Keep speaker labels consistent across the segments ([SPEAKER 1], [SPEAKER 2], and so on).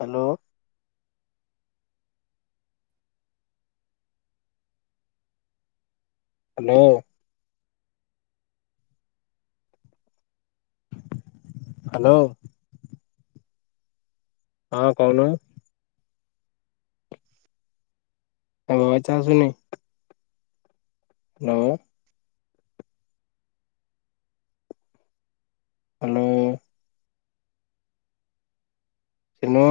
[SPEAKER 1] Hello. Hello. Hello. ହଁ କହୁନ। [unintelligible] ଆସୁନି। ଆଉ ହେଲୋ। ହେଲୋ।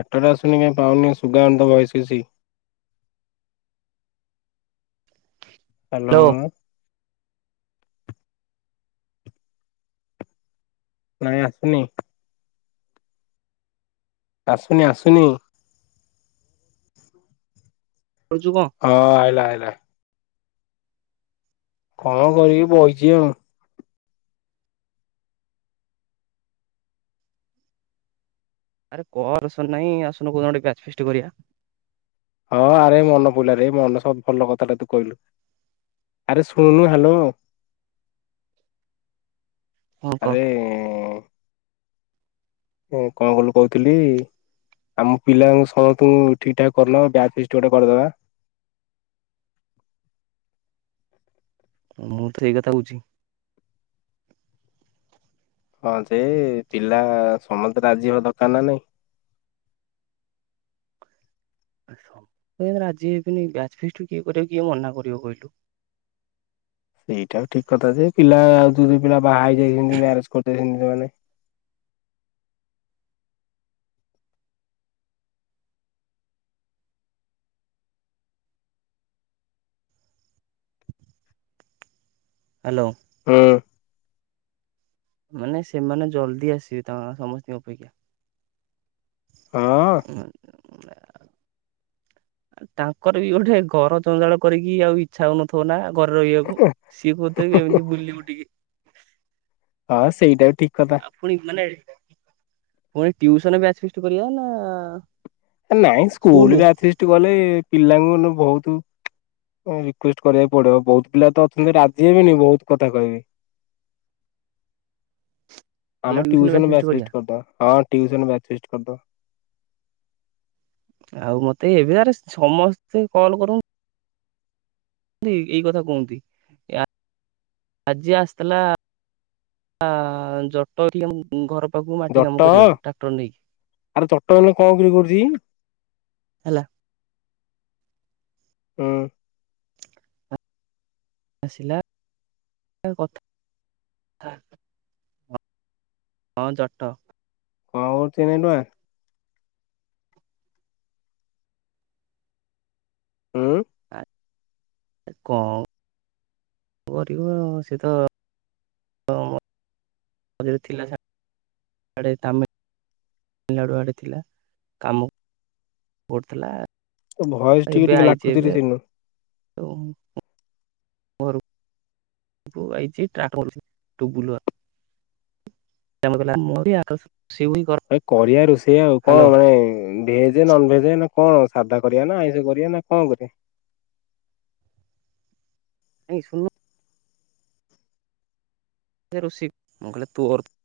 [SPEAKER 1] ନେଟୱାର୍କ ଆସୁନି କାଇ ପାଉନି ସୁବା ଯାଉନି ତ ଭଏସ କଛି। ହେଲୋ।
[SPEAKER 2] ହ୍ୟାଲୋ
[SPEAKER 1] ନାଇଁ ଆସୁନି। ଆସୁନି ଆସୁନି।
[SPEAKER 2] କରୁଛୁ କଣ?
[SPEAKER 1] ହଁ ଆଇଲା ଆଇଲା। କଣ କରିବି ବଇଛି ଆଉ।
[SPEAKER 2] ଆରେ କରସନ ନାହିଁ ଆସନୁ କଉ ଦିନ ଗୋଟେ ବ୍ୟାଚ ଫିଷ୍ଟ କରିବା।
[SPEAKER 1] ହଁ ଆରେ ମନ ପଇଲାରେ ମନ ସବୁ ଭଲ କଥାଟା ତୁ କହିଲୁ। ଆରେ ଶୁଣୁନୁ ହ୍ୟାଲୋ।
[SPEAKER 2] କଣ କହ
[SPEAKER 1] ଆରେ। ଏ କଣ କିଲୁ କହୁଥିଲି। ଆମ ପିଲାଙ୍କ ସମସ୍ତଙ୍କୁ ଠିକ ଠାକ କରିନବା ବୟ ଫିସ୍ ଗୋଟେ କରିଦବା।
[SPEAKER 2] ମୁଁ ତ ସେଇ କଥା କହୁଛି।
[SPEAKER 1] ହଁ ଯେ ପିଲା ସମସ୍ତେ ରାଜି ହବା ଦରକାର ନା ନାଇଁ।
[SPEAKER 2] ଆଜି ହେଇ ବାଚ୍ୟ ଫିଷ୍ଟ କିଏ କରିବ କିଏ ମନା କରିବ କହିଲୁ।
[SPEAKER 1] ସେଇଟା ଠିକ କଥା ଯେ ପିଲା ଆଉ ଦୁଇ ଦିଇ ପିଲା ବାହା ହେଇଯାଇଛନ୍ତି ମ୍ୟାରେଜ କରିଦେଇଛନ୍ତି ସେମାନେ।
[SPEAKER 2] ହ୍ୟାଲୋ।
[SPEAKER 1] ହୁଁ।
[SPEAKER 2] ମାନେ ସେମାନେ ଜଲଦି ଆସିବେ ତ ସମସ୍ତଙ୍କ ଅପେକ୍ଷା।
[SPEAKER 1] ହଁ।
[SPEAKER 2] ଉଁ ଆଃ ତାଙ୍କର ବି ଗୋଟେ କର ଜଜାଳ କରିକି ଆଉ। ଚଛ ହଉନଥିବ ନା ଘରେର ରଇବାକୁ ସିଏ କଉଥିବେ ଏମିତି ବୁଲିବୁ ଟିକେ।
[SPEAKER 1] ହଁ ସେଇଟା ଠିକ୍ କଥା।
[SPEAKER 2] ଆଉ ପୁଣି ମାନେ ପୁଣି ଟିୟୁସନ ବାଚ୍ ଫିଷ୍ଟ୍ କରିବା ନା।
[SPEAKER 1] ନାଇଁ ସ୍କୁଲ ବ୍ୟାଚ ଫିଷ୍ଟ କଲେ ପିଲାଙ୍କୁ ବହୁତ। ହ ରିକେଷ୍ଟ କରିବାକୁ ପଡିବ ବହୁତ ପିଲା ତ ଅଛନ୍ତି ରାଜି ହେବେନି ବହୁତ କଥା କହିବି।
[SPEAKER 2] [inaudible]
[SPEAKER 1] ଆମେ ଟିଉସନ ବାଚ୍ୟ ଫିଷ୍ଟ କରିଦବା ହଁ ଟିଉସନ ବାଚ୍ୟ ଫିଷ୍ଟ କରିଦବା।
[SPEAKER 2] ଆଉ ମତେ ଏବେ ଆରେ ସମସ୍ତେ କଲ୍ କରୁ ଛନ୍ତି ଏଇ କଥା କୁହନ୍ତି ଆଜି ଆସିଥିଲା। ଜଟ ଏଠି ଆମ ଘର ପାଖକୁ ମାଟି
[SPEAKER 1] ଜଟ
[SPEAKER 2] କାମ କରିବାକୁ ଟ୍ରାକ୍ଟର ନେଇକି।
[SPEAKER 1] ଆରେ [unintelligible] କରୁଛି କି।
[SPEAKER 2] ହେଲା।
[SPEAKER 1] ହୁଁ।
[SPEAKER 2] ଆସିଲା କଥା ହେଲା। ହଁ ଜଟ।
[SPEAKER 1] [unintelligible] ହୁଁ।
[SPEAKER 2] କନ। କରିବ ଆଉ ସେ ତ ହଁ ମଝିରେ ଥିଲା ଶା ଡ଼େ ତାମ ମିଲନାଡୁ ଆଡେ ଥିଲା କାମ କରୁଥିଲା।
[SPEAKER 1] ଭଏସ ଟିକେ
[SPEAKER 2] ଏବେ
[SPEAKER 1] ଟିକେ
[SPEAKER 2] ଆଇଛି
[SPEAKER 1] ଲାଗୁଛିି
[SPEAKER 2] ଏବେ
[SPEAKER 1] ରେ ସିନୁ।
[SPEAKER 2] [unintelligible] [unintelligible] [unintelligible]
[SPEAKER 1] ଏ କରିବା ରୋଷେଇ ଆଉ କଣ
[SPEAKER 2] ହ୍ୟାଲୋ
[SPEAKER 1] ମାନେ। ଭେଜ ନନ ଭେଜ ନା କଣ ସାଧା କରିବା ନା ଆଇଁଷ କରିବା ନା କଣ କରିବା?
[SPEAKER 2] ନାଇଁ ଶୁ [unintelligible]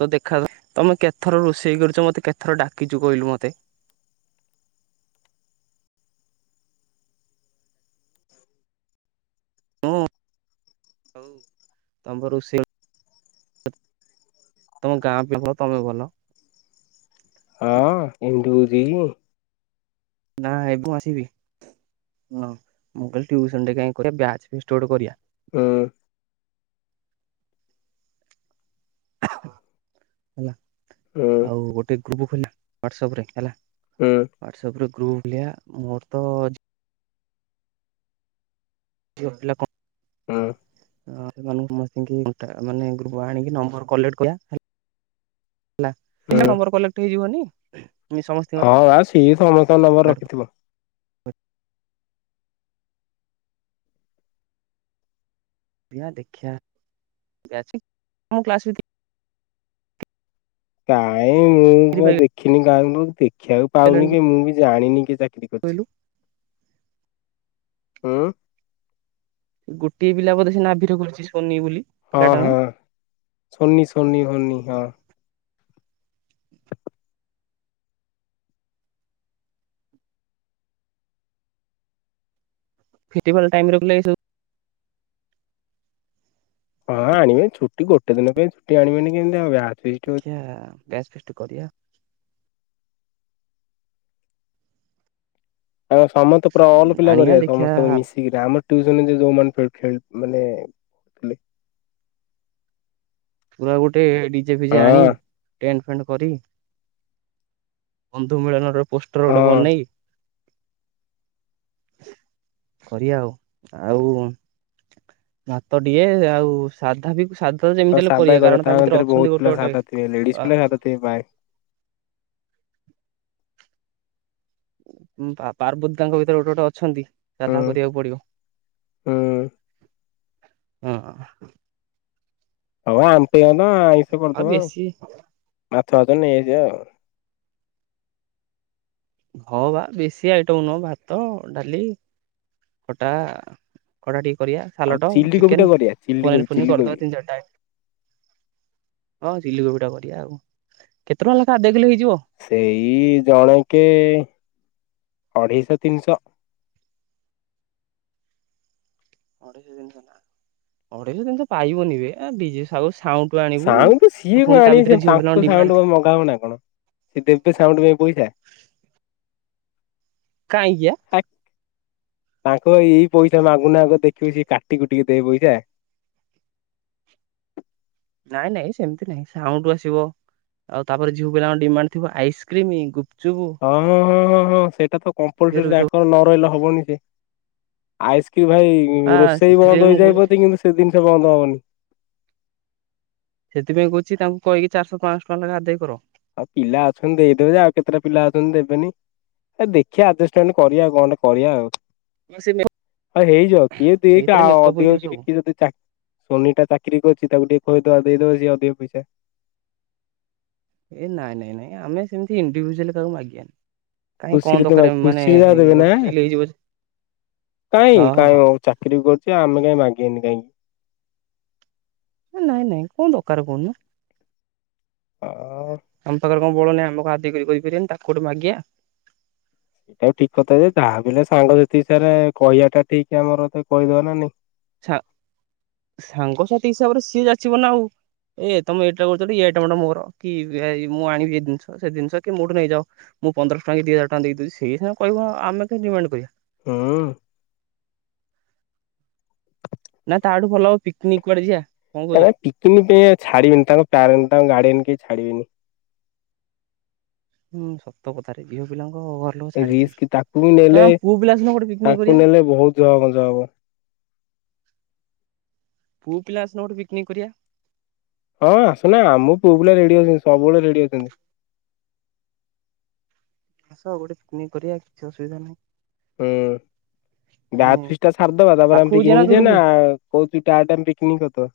[SPEAKER 2] ତ ଦେଖା ତମେ କେତେଥର ରୋଷେଇ କରିଛ ମତେ କେଟେଥର ଡାକିଛୁ କହିଲୁ ମୋତେ। ମୁଁ ତମେ ପା ରୋଷେଇ ତମ ଗାଁ [unintelligible]
[SPEAKER 1] ହଁ [unintelligible]
[SPEAKER 2] ନା ଏବେ ଆସିବି ହ ମୁଁ କହିଲି ଟିଉସନ୍ ରେ କାହିଁକି କରିବା ବ୍ୟାଚ୍ ଫିଷ୍ଟ ଗୋଟେ କରିବା।
[SPEAKER 1] ହୁଁ।
[SPEAKER 2] ହେଲା
[SPEAKER 1] ହୁଁ
[SPEAKER 2] ଆଉ ଗୋଟେ ଗ୍ରୁପ ଖୋଲିଦବା ୱାଟସ୍ ଆପ ରେ ହେଲା।
[SPEAKER 1] ହୁଁ।
[SPEAKER 2] ହାଟସପ ରେ ଗ୍ରୁପଖୋଲିଆ ମୋର ତ ଝିଅ ପିଲା କଣ?
[SPEAKER 1] ହଁ।
[SPEAKER 2] ହଁ ସେମାନ [unintelligible] ହେଲା
[SPEAKER 1] ହୁଁ
[SPEAKER 2] ଏଇନା ନମ୍ବର କଲେକ୍ଟ ହେଇଯିବନି? ସମସ୍ତିଙ୍କର
[SPEAKER 1] ହଁ ମା ସିଏ ସମସ୍ତଙ୍କ ନମ୍ବର ରଖିଥିବ।
[SPEAKER 2] ହଁ ଦେଖିବା ଵ୍ୟାଚ ଆମ କ୍ଲାସରୁ
[SPEAKER 1] କାଇଁ ମୁଁ ତ
[SPEAKER 2] ଭିତରେ
[SPEAKER 1] ଦେଖିନି କାଁହାକୁ ଦେଖିବାକୁ ପାଉନି କି ମୁଁ ବି ଜାଣିନି କି ତା
[SPEAKER 2] କହିଲୁ
[SPEAKER 1] ହୁଁ।
[SPEAKER 2] ଗୋଟିଏ ପିଲା ବୋଧେ ସେ ନାଭିିର କରିଛି ସୋନି ବୋଲି।
[SPEAKER 1] ହଁ
[SPEAKER 2] ପିଲାଟା ନା
[SPEAKER 1] ହଁ ସୋନି ସୋନି ହୋନି ହଁ।
[SPEAKER 2] [unintelligible]
[SPEAKER 1] ହଁ ଆଣିବେ ଛୁଟି ଗୋଟେ ଦିନ ପାଇଁ ଛୁଟି ଆଣିବେନି କେମିତି ହବ ବ୍ୟାଚ୍ ଫିଷ୍ଟ ହଉ
[SPEAKER 2] ହଁ ବ୍ୟାଚ୍ ଫିଷ୍ଟ କରିବା।
[SPEAKER 1] ଆ ସମସ୍ତେ ପୁରା ଅଲ ପିଲା
[SPEAKER 2] ଆଣିବା
[SPEAKER 1] କରିବା
[SPEAKER 2] ଦେଖିଆ
[SPEAKER 1] ସମସ୍ତେ ମିଶିକିରି ଆମ ଟିଉସନ୍ ଯୋଉ ଯୋଉମାନେ ମାନେ ଥିଲେ
[SPEAKER 2] ପୁରା ଗୋଟେ ଡିଜେ ଫିଜେ ଆଣି
[SPEAKER 1] ହଁ
[SPEAKER 2] ଟେଣ୍ଟ ଫେଣ୍ଟ କରି। ବନ୍ଧୁ ମିଳନର ପୋଷ୍ଟର ଗୋଡେ
[SPEAKER 1] ହଁ
[SPEAKER 2] ବନେଇ କରିବା ଆଉ ଆଉ ଭାତ ଟଏ ଆଉ ସାଧା ବି ସାଧା
[SPEAKER 1] ହଁ
[SPEAKER 2] ଯେମିତି ହେଲେ
[SPEAKER 1] ସାଦା
[SPEAKER 2] କରିବା
[SPEAKER 1] କ
[SPEAKER 2] କାରଣ
[SPEAKER 1] ତା
[SPEAKER 2] ଭିତରେ
[SPEAKER 1] ମଧ୍ୟରେ
[SPEAKER 2] ଅଛନ୍ତି
[SPEAKER 1] ବହୁତ
[SPEAKER 2] ଗୋଟେ
[SPEAKER 1] ପିଲା
[SPEAKER 2] ଗୋଟେ
[SPEAKER 1] ସାଧା ଥିବ ଲେଡିଜ ପିଲା ସାଧାଥିବଏ ପାଏ।
[SPEAKER 2] ପାର୍ବତାଙ୍କ ଭିତରେ ଗୋଟେ ଗୋଟେ ଅଛନ୍ତି
[SPEAKER 1] ହୁଁ
[SPEAKER 2] ଯଧା କରିବାକୁ ପଡିବ।
[SPEAKER 1] ହୁଁ
[SPEAKER 2] ହଁ।
[SPEAKER 1] ହଉ ଆମ ତ ଆଇଷ କରିଦବ ଆଉ ମାଛ ବାଜ ନେଇଯଯିବା ଆଉ
[SPEAKER 2] ହଁ ବା ବେଶୀ ଆଇଟମ ନୁହଁ ଭାତ ଡାଲି ଖଟା। କଟା ଟିକେ କରିବା
[SPEAKER 1] ଆଉ
[SPEAKER 2] ସାଲଡ଼
[SPEAKER 1] ଚିଲି କୋବି ଟା
[SPEAKER 2] ଚିକେନ
[SPEAKER 1] କରିବା ଚିଲି କୋବି
[SPEAKER 2] ପନିର ପନିର
[SPEAKER 1] ଚିଲି କୋବି
[SPEAKER 2] କରିଦବା ତିନି ଚାରିଟା। ହଁ ଚିଲ କୋବି ଟା କରିବା ଆଉ କେତେ ଟଙ୍କା ଲେଖା ଆଧେ କିଲୋ ହେଇଯିବ?
[SPEAKER 1] ସେଇ ଜଣେକ ଅଢେଇଶହ ତିନିଶହ।
[SPEAKER 2] ଅଢେଇଶ ଜିନିଷ ଅଢେଇଶ ଜିନିଷ ପାଇବନି ଏଣ୍ଡ
[SPEAKER 1] ସାଉଣ୍ଡ ତ ସିଏ କଣ ଆଣିବେ ତାଙ୍କୁ
[SPEAKER 2] ଡିମାଣ୍ଡ
[SPEAKER 1] ସାଉଣ୍ଡ
[SPEAKER 2] ଥିବ
[SPEAKER 1] ମଗା ହବ ନା କଣ ସିଏ ଦେବେ ସାଉଣ୍ଡ ପାଇଁ ପଇସା?
[SPEAKER 2] କାହିଁକିଆ?
[SPEAKER 1] ତାଙ୍କୁ ଏଇ ପଇସା ମାଗୁନା ଆଗ ଦେଖିବୁ ସେ କାଟିକୁ ଟିକେ ଦେ ପଇସା
[SPEAKER 2] ନାଇଁ ନାଇଁ ସେମିତି ନାଇଁ ସାଉଠୁ ଆସିବ ଆଉ ତାପରେ ଯିଉ ପିଲାଙ୍କ ଡିମାଣ୍ଡ ଥିବ ଆଇସ୍କ୍ରିମ ଗୁପଚୁପ
[SPEAKER 1] ହଁ ହଁ ହଁ ହଁ ହଁ ସେଇଟା ତ କମ୍ପଲସରୀ
[SPEAKER 2] ବି ସବୁ
[SPEAKER 1] ତାଙ୍କର ନ ରହିଲା ହବନି ସେ ଆଇସ୍କ୍ରିମ ଭାଇ
[SPEAKER 2] ଆ
[SPEAKER 1] ରୋଷେଇ
[SPEAKER 2] ସେଥିପାଇଁ
[SPEAKER 1] ବନ୍ଦ
[SPEAKER 2] ମୁଁ କହୁଛି
[SPEAKER 1] ହେଇଯାଇ କିନ୍ତୁ ସେ ଜିନିଷ ବନ୍ଦ ହବନି।
[SPEAKER 2] ସେଥିପାଇଁ କଛି ତାଙ୍କୁ କହିକି ଚାରିଶହ ପାଞ୍ଚଶହ ଟା ଲେଖା ଆଦ ଦେଇ କର।
[SPEAKER 1] ଆଉ ପିଲା ଅଛନ୍ତି ଦେଇଦେବେ ଯେ ଆଉ କେତେଟା ପିଲା ଅଛନ୍ତି ଦେବେନି। ଏ ଦେଖିବାଆ ଆଡଜଷ୍ଟମେଣ୍ଟ କରିବାଉ କଣେ କରିବା ଆଉ।
[SPEAKER 2] ସେ
[SPEAKER 1] ହଉ ହେଇଯ କିଏ ଦେଇ
[SPEAKER 2] ସେଇଥିରେ
[SPEAKER 1] ଆଉ
[SPEAKER 2] ମେକଅପ୍ ହେଇଯିବ
[SPEAKER 1] ଅଧିକ କି
[SPEAKER 2] ସବୁ
[SPEAKER 1] କିଏ ଯଦି ଚାକି ସୋନି ଟା ଚାକିରି କରିଛି ତାକୁ ଟିକେ କହିଦବା ଦେଇଦବଉଛି ଅଧିକ ପଇସା।
[SPEAKER 2] ଏ ନାଇଁ ନାଇଁ ନାଇଁ ଆମେ ସେମତି ଇଣ୍ଡିଭିଜୁଆଲ କାହାକୁ ମାଗିବା ଆନଣି
[SPEAKER 1] କୁ ତମ କୁସି ଯା
[SPEAKER 2] ଇଏ
[SPEAKER 1] ଦେବେ ନା
[SPEAKER 2] ଗୋଟେ ଫିଲ୍ ହେଇଯିବ ଯେ
[SPEAKER 1] କାଇଁ
[SPEAKER 2] ହଁ ହଁ
[SPEAKER 1] କାଇଁ? ଚାକିରି କରୁ ଆମେ କାଇଁ ମାଗେନ କାଇଁ ମାଗିବୁନି କାହିଁକି?
[SPEAKER 2] ନାଇଁ ନାଇଁ କୋଉ ଦରକାର କହୁନ?
[SPEAKER 1] ହଁ।
[SPEAKER 2] ଆମ ପାଖରେ କଣଳ ନାହି ଆମକୁ ଆଦି କରିପାରିବନି ତାକୁ କୋଟୁ ମାଗିିବା?
[SPEAKER 1] ଏଇଟାଉ ଠିକ କଥା ଯେ ଯାହା ବଲେ ସାଙ୍ଗସଥି ସରେ କହିବାଟା ଠିକ ଆମର ତେ କହିଦବ ନା ନାଇଁ।
[SPEAKER 2] ସାଙ୍ଗସାଥି ହିସାବରେ ସିଏ ଯାଚିବ ନା ଆଉ ଏଇ ତମେ ଏଇଟା କରୁଛଥିଲ ଏଇ ଆଇଟମ ଟା ମୋର କି ମୁଁ ଆଣିବି ଏଇ ଜିନିଷ ସେ ଜିନିଷ କି ମୋଠୁ ନେଇଯାଅ। ମୁଁ ପନ୍ଦରଶହ ଟଙ୍କ ଦି ହାର ଟଙ୍କା ଦେଇଦବଛି ସେଇଙ୍ଗ କହିବ ଆମେ କେ ଡିମାଣ୍ଡ କରିବା।
[SPEAKER 1] ହୁଁ।
[SPEAKER 2] ନା ତାଠୁ ଭଲ ହବ ପିକନିକ କୁଆଡେ ଯିବା? କଣ
[SPEAKER 1] ଏ
[SPEAKER 2] କହୁଛ?
[SPEAKER 1] ପିକନିକ୍ ପାଇଁ ଛଡିବିନି ତାଙ୍କ୍ୟ ତାଙ୍କ ଗାଡିଆରେ କେହି ଛାଡିବିନି।
[SPEAKER 2] ହୁଁ ସତ କଥାରେ ଝିଅ ପିଲାଙ୍କ ଘର ଲୋକ
[SPEAKER 1] ଏ
[SPEAKER 2] ଛାଡିବେନି
[SPEAKER 1] ରିସ୍ ତାକୁ ବି
[SPEAKER 2] ନା
[SPEAKER 1] ନେଲେ
[SPEAKER 2] ପୁଅ ପିଲା ସିନା ଗୋଟେ ପିକନିକ୍
[SPEAKER 1] ତାଙ୍କୁ
[SPEAKER 2] କରିବା।
[SPEAKER 1] ନେଲେ ବହୁତ ଜବ ଜବ।
[SPEAKER 2] ପୁଅ ପିଲା ଆସେ ଗୋଠେ ପିକନିକ କରିବା?
[SPEAKER 1] ହଁ ଆସୁନା ଆମ ପୁଅ ପିଲା ରେଡି ଅଛନ୍ତି ସବୁବେଳେ ରେଡି ଅଛନ୍ତି।
[SPEAKER 2] ଆସ ଗୋଟେ ପିକନିକ୍ କରିବା କି ଅସୁବିଧା ନାହିଁ।
[SPEAKER 1] ହୁଁ
[SPEAKER 2] ଆମେ
[SPEAKER 1] ବାହା ଫିସ୍ ଟା ସଛାରଦବା ତାପରେ ଆମେ
[SPEAKER 2] ପାଖକୁ ଯିବା
[SPEAKER 1] ପିକନିକ ଯ ନା।
[SPEAKER 2] ଦୂରକୁ?
[SPEAKER 1] କହୁଛୁ ଟା ଟା ପିକ୍ନିକ୍ ତ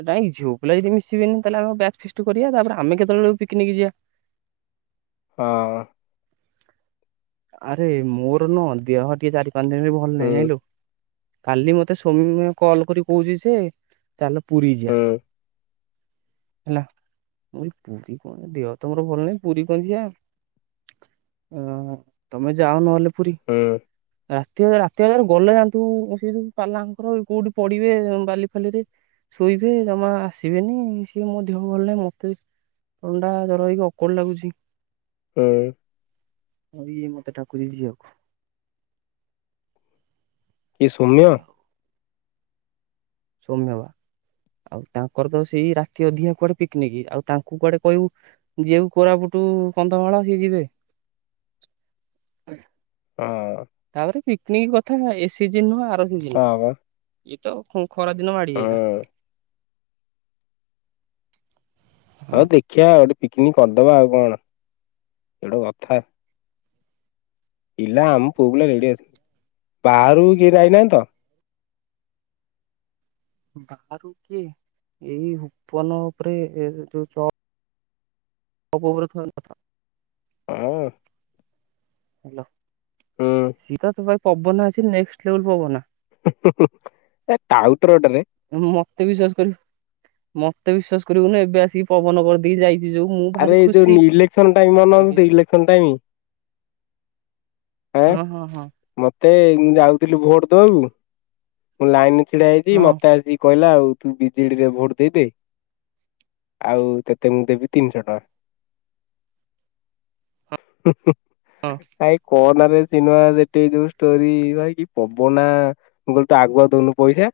[SPEAKER 2] ଏ ନାଇଁ ଝିଅ ପିଲ ଯଦି ମିଶିବେ ହେଲେ ଆେ୍ୟା ଫିଷ୍ଟ କରିବା ତାପରେ ଆମେ କେତେବେଳକୁ ପିକନିକ ଯିବା?
[SPEAKER 1] ହଁ।
[SPEAKER 2] ଆରେ ମୋର ନ ଦେହ ଟିକେ ଚାରି ପାଞ୍ଚ ଦିନ ବି ଭଲ ନାହିଁ
[SPEAKER 1] ହୁଁ
[SPEAKER 2] ଜାଇଁଲୁ। କାଲି ମତେ ସ୍ୱାମୀ କଲ କରି କହୁଛି ସେ ତାହେଲେ ପୁରୀ ଯିବା।
[SPEAKER 1] ହୁଁ
[SPEAKER 2] [inaudible] ହେଲା ମଁ ପୁରୀ କଣ ଦେହ ତମର ଭଲ ନାହିଁ ପୁରୀ କଣ ଯିଆ ଅ ତମେ ଯାଅ ନହେଲେ ପୁରୀ।
[SPEAKER 1] ହୁଁ।
[SPEAKER 2] ରାତି ରାତିରେ ଗଲେ ଯାଆନ୍ତୁ ସେ ଯୁ ପାଲାଙ୍କର କୋଉଠି ପଡିବେ ବାଲି ଫାଲି ଶୋଇବେ ଜମା ଆସିବେନି ସିଏ ମୋ ଦେହ ଭଲ ନାହିଁ ମତେ ଥଣ୍ଡା ଜର ହେଇକି ଅକଳ ଲାଗୁଚି।
[SPEAKER 1] ହୁଁ।
[SPEAKER 2] ହ ମତେ ଡାକୁଚି ଯିବାକୁ।
[SPEAKER 1] ଏ ସୌମ୍ୟ
[SPEAKER 2] ସୋମ୍ୟବା ଆଉ ତାଙ୍କର ତ ସେଇ ରାତି ଅଧିକା କୁଆଡେ ପିକ୍ ନିକ୍ ଆଉ ତାଙ୍କୁ କୁଆଡେ କହିବୁ ଯେଉ କୋରାପୁଟୁ କନ୍ଧମାଳ ଯିବେ।
[SPEAKER 1] ହଁ ହଁ।
[SPEAKER 2] ତାପରେ ପିକନିକ କଥା ଏ ସେ ଜି। [unintelligible]
[SPEAKER 1] [unintelligible]
[SPEAKER 2] ଏଇତ ଫୁଣି ଖରା ଦିନ ମାତି ଆଇଲା।
[SPEAKER 1] ହଁ ଦେଖିବା ଗୋଟେ ପିକନିକ କରିଦବା ଆଉ କଣ ଏଇଟା ଗୋଟେ କଥା। ପିଲା ଆମ ପୁଅ ବ ରେଡି ଆସିଥିଲି ବାହାରୁ କିଏ ଯାଇନାହିଁ ତ।
[SPEAKER 2] ବାହାରୁ କିଏ ଏଇ ଉପପନ ଉପରେ ଏ ଯୋଉ ଚ [unintelligible]
[SPEAKER 1] ହଁ। ହୁଁ
[SPEAKER 2] ସି ତ ଭାଇ ପବ ନା ଅଛି ନେଷ୍ଟ୍ ଲେବଲ ପବନା।
[SPEAKER 1] ଏ ଟାଉଟର ଟାରେ।
[SPEAKER 2] ମତେ ବିଶ୍ଵାସ କରିବୁ ମତେ ବିଶ୍ୱାସ କରିବୁନି ଏବେ ଆସିକି ପବନ କରିଦେଇି ଯାଇଛି ଯୋଉ ମୁଁ ଭାରି
[SPEAKER 1] ଆରେ ଏଇ
[SPEAKER 2] ଖୁସି
[SPEAKER 1] ଯୋଉ ଇଲେକ୍ସନ ଟାଇମ
[SPEAKER 2] ମତେ କି
[SPEAKER 1] [unintelligible] ଇଲେକ୍ସନ ଟାଇମ ଆଁ
[SPEAKER 2] ହଁ ହଁ।
[SPEAKER 1] ମତେ ଯାଉଥିଲି ଭୋଟ ଦବାକୁ ମୁଁ ଲାଇନ ଛିଡା ହେଇଚି ମତେ ଆସିକି କହିଲା ଆଉ। ତୁ ବିଜେଡିରେ ଭୋଟ ଦେଇଦେ ଆଉ ତତେ ମୁଁ ଦେବି ତିନିଶ ଟଙ୍କା ହୁଁ ହୁଁ।
[SPEAKER 2] ହଁ।
[SPEAKER 1] ଭାଇ କନା ରେ ସିନେମା ସେଠ ଯୋଉ ଷ୍ଟୋରି ଭାଇ କି ପବନା ମୁଁ କହିଲି ତୁ ଆଗୁଆ ଦୋଉନୁ ପଇସା।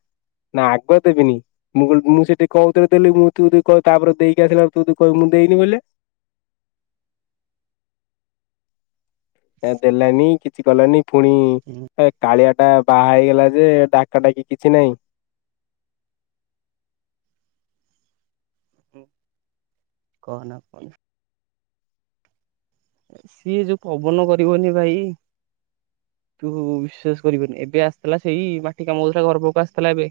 [SPEAKER 1] ନା ଆଗୁଆ ଦେବିନି ମୁଁ ମୁଁ ସେଠି କୋଉ ଥୀରେ ଦେଲି ମୁଁ ତୁ ତାପରେ ଦେଇକି ଆସିଲା ତୁ କହିବୁ ମୁଁ ଦେଇନି ବୋଲେ। ଏ ଦେଲାନି କିଛି କଲାନି ପୁଣି
[SPEAKER 2] ହଁ
[SPEAKER 1] କାଳିଆ ଟା ବାହା ହେଇଗଲା ଯେ ଡାକଟାକି କିଛି ନାହିଁ।
[SPEAKER 2] କହନା କହନା। ସିଏ ଯୋଉ ପବନ କରିବନି ଭାଇ। ତୁ ବିଶ୍ଵାସ କରିବୁନି ଏବେ ଆସିଥିଲା ସେଇ ମାଟି କାମା ହୋଉଥିଲା ଘର ପାଖକୁ ଆସିଥିଲା, ଏବେ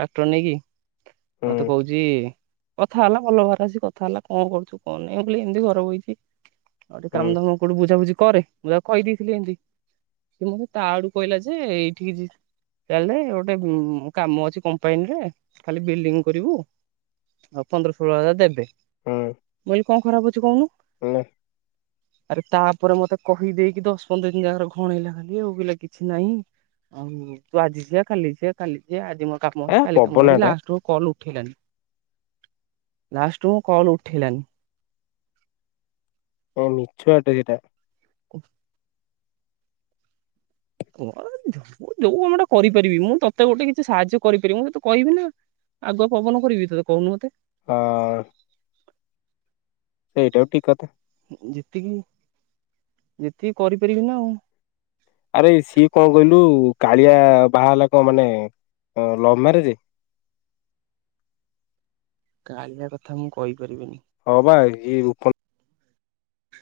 [SPEAKER 2] ଟାକ୍ଟର ନେଇକି, ତୁ
[SPEAKER 1] ହୁଁ
[SPEAKER 2] କୋହୂଚୁ ଯଏ କଥା ହେଲା ଭଲ ଭାବରେ ଆସି କଥା ହେଲା କଣ କରୁଚୁ କଣ ନାହିଁ ବୋଲି ଏମିତି ଘର ବହିଚି। ଆଉ ଟିକେ
[SPEAKER 1] ହୁଁ
[SPEAKER 2] କାମଧାମ କୋଉଠି ବୁଝାବୁଝି କରେ ବୁଝା କହିଦେଇଥିଲେ ଏମିତି। ସେ ମତେ ତା ଆଡୁ କହିଲା ଯେ ଏଇଠିକି ଚାହଲେ ଗୋଟେ କାମ ଅଛି କମ୍ପାନୀରେ ଖାଲି ବିଲ୍ଡିଂ କରିବୁ। ଆଉ ପନ୍ଦର ଷୋହଳ ହଜାର ଦେବେ।
[SPEAKER 1] ହଁ।
[SPEAKER 2] ମୁଁ କହିଲି କଣ ଖରାପ ଅଛି କହୁନୁ?
[SPEAKER 1] ନାଁ।
[SPEAKER 2] ଆରେ ତାପରେ ମତେ କହିଦେଇକି ଦଶ ପନ୍ଦର ଦିନ ଯାକାରେ ଘଣେଇଲା ଖାଲି ଆଉିଲା କିଛି ନାହିଁ। ଆଉ ତୁ ଆଜି ଯା କାଲି ଯିଆ କାଲି ଯା ଆଜି ମୋ କାମ
[SPEAKER 1] ଏ
[SPEAKER 2] ଅଛି କାଲି କାମ
[SPEAKER 1] ପବନା
[SPEAKER 2] ଅଛି
[SPEAKER 1] ଟା
[SPEAKER 2] ଲାଷ୍ଟକୁ କଲ ହେଲାଣି ଲାଷ୍ଟ କୁ କଲ ଉଠେଇଲାନି।
[SPEAKER 1] ହଁ ମିଛୁଆ ଟେ ଏଇଟା।
[SPEAKER 2] କ ମୋ ଯୋଉ କାମଟା କରିପାରିବି ମୁଁ ତତେ ଗୋଟେ କିଛି ସାହାଯ୍ୟ କରିପାରିବି ମୁଁ ତତେ କହିବି ନା। ଆଗ ପବନ କରିବି ତତେ କହୁନୁମତେ [unintelligible]
[SPEAKER 1] ହ [inaudible] ସେଇଟାଉ ଠିକ କଥା।
[SPEAKER 2] ଯେତିକି ଯେତିକି କରିପାରିବି ନା ଆଉ।
[SPEAKER 1] ଆରେ ସିଏ କଣ କହିଲୁ କାଳିଆ ବାହା ହେଲା କଣ ମାନେ ଲଭ ମ୍ୟାରେଜ?
[SPEAKER 2] କାଳିଆ କଥା ମୁଁ କହିପାରିବିନି।
[SPEAKER 1] ହଁ ବା ଇଏ ଉପ